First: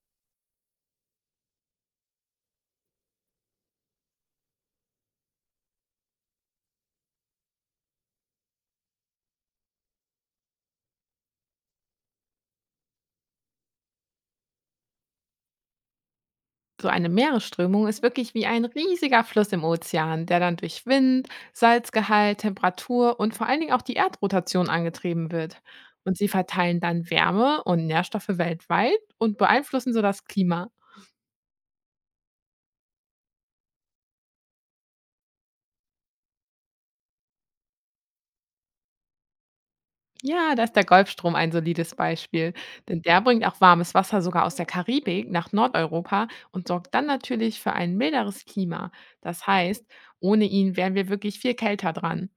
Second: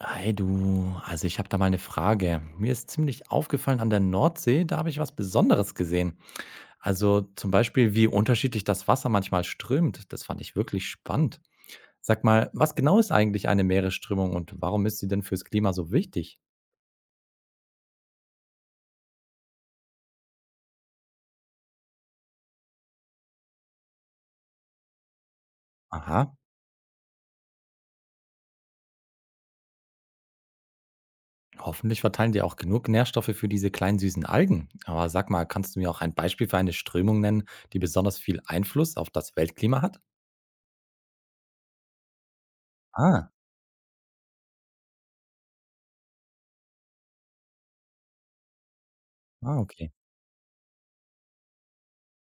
Hey du, also ich habe da mal eine Frage. Mir ist ziemlich aufgefallen an der Nordsee, da habe ich was Besonderes gesehen. Also zum Beispiel, wie unterschiedlich das Wasser manchmal strömt. Das fand ich wirklich spannend. Sag mal, was genau ist eigentlich eine Meeresströmung und warum ist sie denn fürs Klima so wichtig? So eine Meeresströmung ist wirklich wie ein riesiger Fluss im Ozean, der dann durch Wind, Salzgehalt, Temperatur und vor allen Dingen auch die Erdrotation angetrieben wird. Und Aha, sie verteilen dann Wärme und Nährstoffe weltweit und beeinflussen so das Klima. hoffentlich verteilen die auch genug Nährstoffe für diese kleinen süßen Algen. Aber sag mal, kannst du mir auch ein Beispiel für eine Strömung nennen, die besonders viel Einfluss auf das Weltklima hat? Ja, da ist der Golfstrom ein solides Beispiel, denn der Ah, bringt auch warmes Wasser sogar aus der Karibik nach Nordeuropa und sorgt dann natürlich für ein milderes Klima. Das ah, heißt, okay. ohne ihn wären wir wirklich viel kälter dran.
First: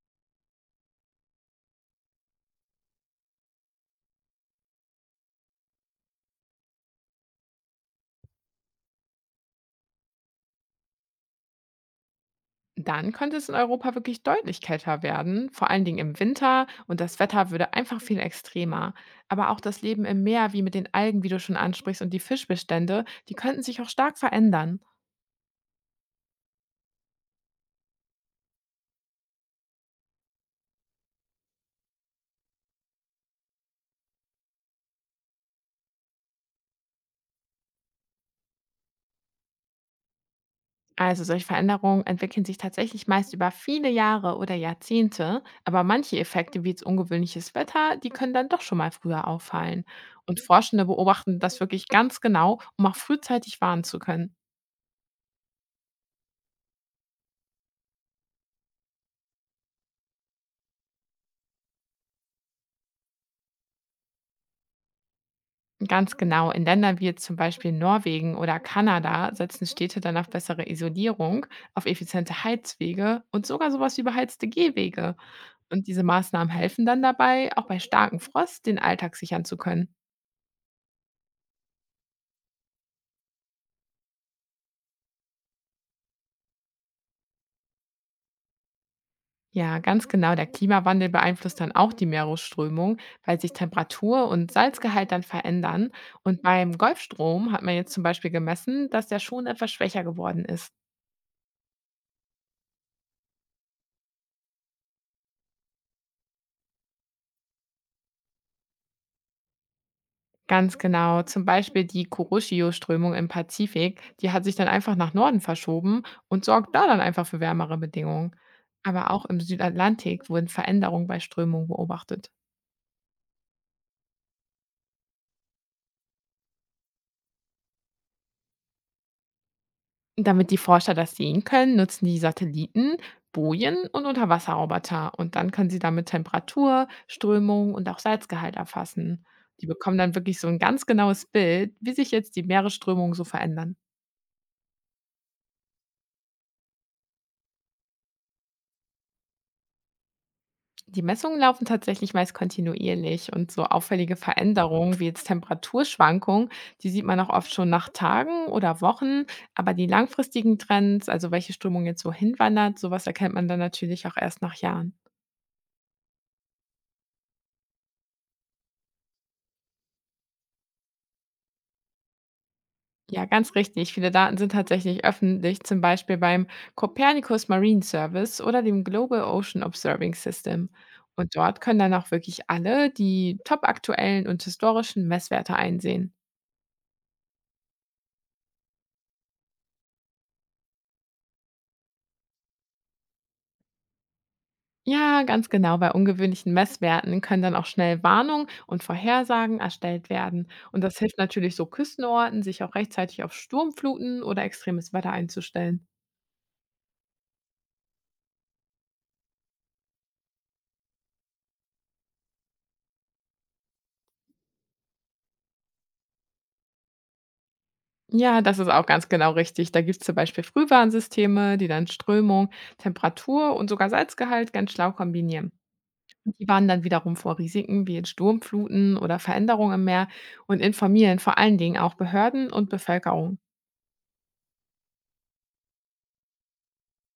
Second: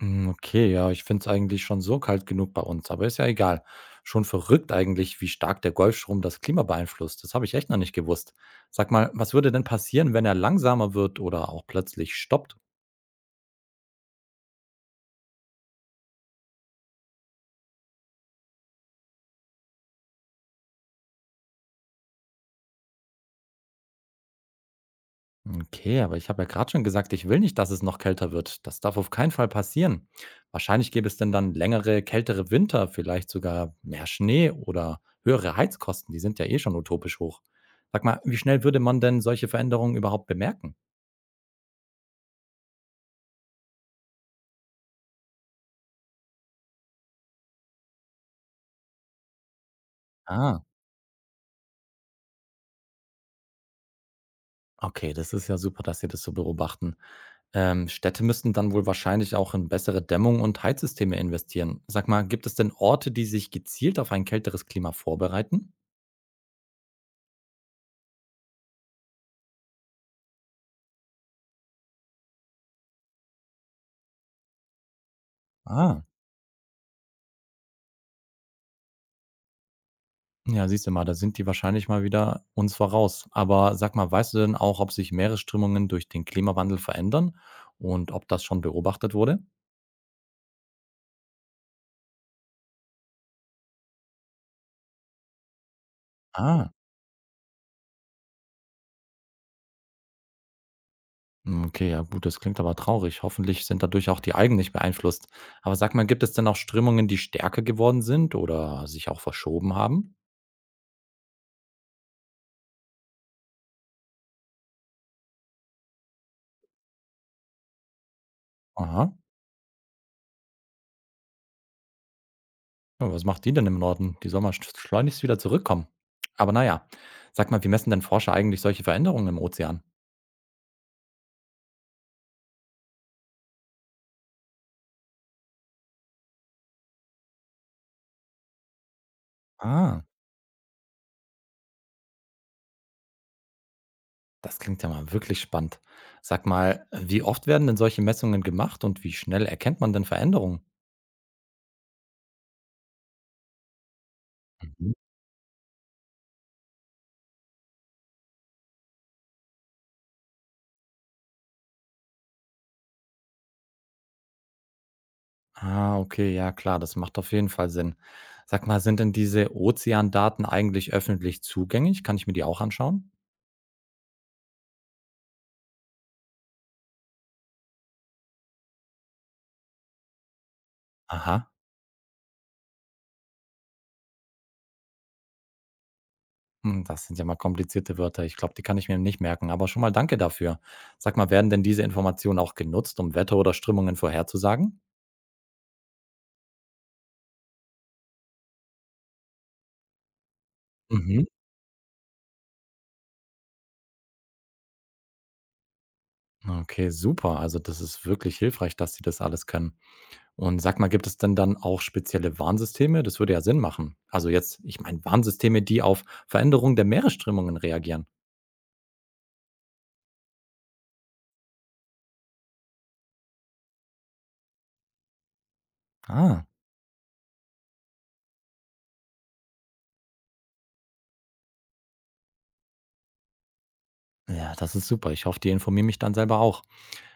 Hm, okay, ja, ich finde es eigentlich schon so kalt genug bei uns, aber ist ja egal. Schon verrückt eigentlich, wie stark der Golfstrom das Klima beeinflusst. Das habe ich echt noch nicht gewusst. Sag mal, was würde denn passieren, wenn er langsamer wird oder auch plötzlich stoppt? Dann könnte es in Europa wirklich deutlich kälter werden, vor allen Dingen im Winter, und das Wetter würde einfach viel extremer. Aber auch das Leben im Meer, wie mit den Algen, wie du schon ansprichst, und die Fischbestände, die könnten sich auch stark verändern. Okay, aber ich habe ja gerade schon gesagt, ich will nicht, dass es noch kälter wird. Das darf auf keinen Fall passieren. Wahrscheinlich gäbe es denn dann längere, kältere Winter, vielleicht sogar mehr Schnee oder höhere Heizkosten. Die sind ja eh schon utopisch hoch. Sag mal, wie schnell würde man denn solche Veränderungen überhaupt bemerken? Also solche Veränderungen entwickeln sich tatsächlich meist über viele Jahre oder Jahrzehnte, aber manche Effekte wie jetzt ungewöhnliches Wetter, die können dann doch schon mal früher auffallen. Und Ah. Forschende beobachten das wirklich ganz genau, um auch frühzeitig warnen zu können. Okay, das ist ja super, dass Sie das so beobachten. Städte müssten dann wohl wahrscheinlich auch in bessere Dämmung und Heizsysteme investieren. Sag mal, gibt es denn Orte, die sich gezielt auf ein kälteres Klima vorbereiten? Ganz genau. In Ländern wie jetzt zum Beispiel Norwegen oder Kanada setzen Städte dann auf bessere Isolierung, auf effiziente Heizwege und sogar sowas wie beheizte Gehwege. Und diese Ah, Maßnahmen helfen dann dabei, auch bei starkem Frost den Alltag sichern zu können. ja, siehst du mal, da sind die wahrscheinlich mal wieder uns voraus. Aber sag mal, weißt du denn auch, ob sich Meeresströmungen durch den Klimawandel verändern und ob das schon beobachtet wurde? Ja, ganz genau. Der Klimawandel beeinflusst dann auch die Meeresströmung, weil sich Temperatur und Salzgehalt dann verändern. Und Ah. beim Golfstrom hat man jetzt zum Beispiel gemessen, dass der schon etwas schwächer geworden ist. Hm, okay, ja gut, das klingt aber traurig. Hoffentlich sind dadurch auch die Algen nicht beeinflusst. Aber sag mal, gibt es denn auch Strömungen, die stärker geworden sind oder sich auch verschoben haben? Ganz genau. Zum Beispiel die Kuroshio-Strömung im Pazifik, die hat sich dann einfach nach Norden verschoben und sorgt da dann einfach für wärmere Bedingungen. Aber Aha. auch im Südatlantik wurden Veränderungen bei Strömungen beobachtet. Ja, was macht die denn im Norden? Die soll mal schleunigst wieder zurückkommen. Aber naja, sag mal, wie messen denn Forscher eigentlich solche Veränderungen im Ozean? Damit die Forscher das sehen können, nutzen die Satelliten, Bojen und Unterwasserroboter. Und dann können sie damit Temperatur, Strömung und auch Salzgehalt erfassen. Die bekommen Ah, dann wirklich so ein ganz genaues Bild, wie sich jetzt die Meeresströmungen so verändern. das klingt ja mal wirklich spannend. Sag mal, wie oft werden denn solche Messungen gemacht und wie schnell erkennt man denn Veränderungen? Die Messungen laufen tatsächlich meist kontinuierlich und so auffällige Mhm. Veränderungen wie jetzt Temperaturschwankungen, die sieht man auch oft schon nach Tagen oder Wochen, aber die langfristigen Trends, also welche Strömung jetzt so hinwandert, sowas erkennt man dann natürlich auch erst nach Jahren. Ah, okay, ja klar, das macht auf jeden Fall Sinn. Sag mal, sind denn diese Ozeandaten eigentlich öffentlich zugänglich? Kann ich mir die auch anschauen? Ja, ganz richtig. Viele Daten sind tatsächlich öffentlich, zum Beispiel beim Copernicus Marine Service oder dem Global Ocean Observing System. Und Aha, dort können dann auch wirklich alle die top aktuellen und historischen Messwerte einsehen. hm, das sind ja mal komplizierte Wörter. Ich glaube, die kann ich mir nicht merken, aber schon mal danke dafür. Sag mal, werden denn diese Informationen auch genutzt, um Wetter oder Strömungen vorherzusagen? Ja, ganz genau. Bei ungewöhnlichen Messwerten können dann auch schnell Warnungen und Vorhersagen erstellt werden. Und das hilft Mhm. natürlich so Küstenorten, sich auch rechtzeitig auf Sturmfluten oder extremes Wetter einzustellen. Okay, super. Also das ist wirklich hilfreich, dass sie das alles können. Und sag mal, gibt es denn dann auch spezielle Warnsysteme? Das würde ja Sinn machen. Also jetzt, ich meine Warnsysteme, die auf Veränderungen der Meeresströmungen reagieren. Ja, das ist auch ganz genau richtig. Da gibt es zum Beispiel Frühwarnsysteme, die dann Strömung, Temperatur und sogar Salzgehalt ganz schlau kombinieren. Ah. Die warnen dann wiederum vor Risiken wie jetzt Sturmfluten oder Veränderungen im Meer und informieren vor allen Dingen auch Behörden und Bevölkerung. Ja, das ist super. Ich hoffe, die informieren mich dann selber auch.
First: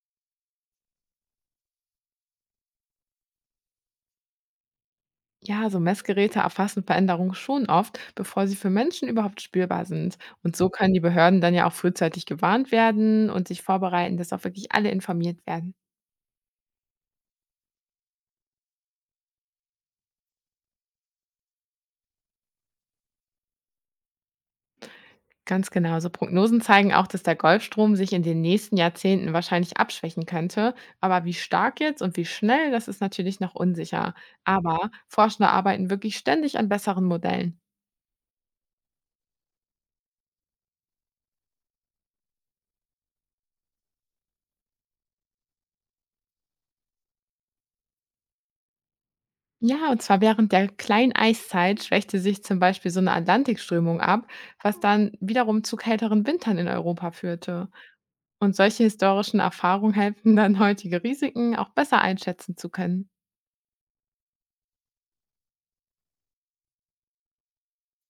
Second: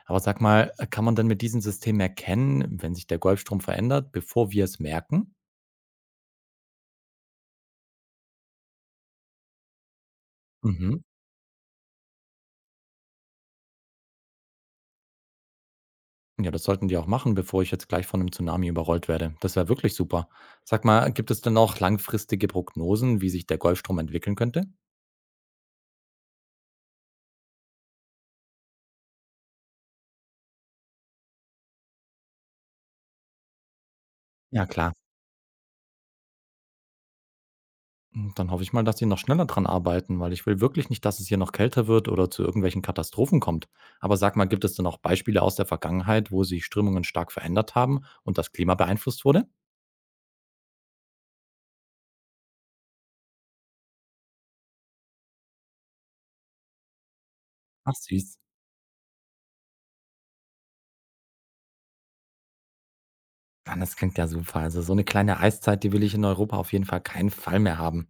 Aber sag mal, kann man denn mit diesem System erkennen, wenn sich der Golfstrom verändert, bevor wir es merken? Ja, so Messgeräte erfassen Veränderungen schon oft, bevor sie für Menschen überhaupt spürbar sind. Und so können Mhm. die Behörden dann ja auch frühzeitig gewarnt werden und sich vorbereiten, dass auch wirklich alle informiert werden. Ja, das sollten die auch machen, bevor ich jetzt gleich von einem Tsunami überrollt werde. Das wäre wirklich super. Sag mal, gibt es denn auch langfristige Prognosen, wie sich der Golfstrom entwickeln könnte? Ganz genau. So Prognosen zeigen auch, dass der Golfstrom sich in den nächsten Jahrzehnten wahrscheinlich abschwächen könnte. Aber wie stark jetzt und wie schnell, das ist natürlich noch unsicher. Ja, Aber klar. Forscher arbeiten wirklich ständig an besseren Modellen. Dann hoffe ich mal, dass die noch schneller dran arbeiten, weil ich will wirklich nicht, dass es hier noch kälter wird oder zu irgendwelchen Katastrophen kommt. Aber sag mal, gibt es denn auch Beispiele aus der Vergangenheit, wo sich Strömungen stark verändert haben und das Klima beeinflusst wurde? Ja, und zwar während der Kleineiszeit schwächte sich zum Beispiel so eine Atlantikströmung ab, was dann wiederum zu kälteren Wintern in Europa führte. Ach süß. Und solche historischen Erfahrungen helfen dann, heutige Risiken auch besser einschätzen zu können. Ah, das klingt ja super. Also so eine kleine Eiszeit, die will ich in Europa auf jeden Fall keinen Fall mehr haben.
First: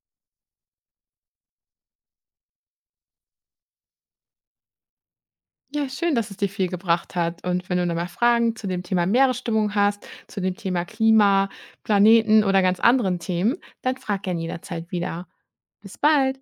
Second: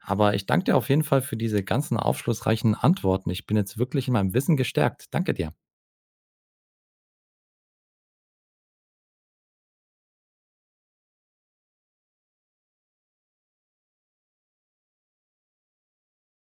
Aber ich danke dir auf jeden Fall für diese ganzen aufschlussreichen Antworten. Ich bin jetzt wirklich in meinem Wissen gestärkt. Danke dir. Ja, schön, dass es dir viel gebracht hat. Und wenn du noch mal Fragen zu dem Thema Meeresstimmung hast, zu dem Thema Klima, Planeten oder ganz anderen Themen, dann frag gern jederzeit wieder. Bis bald.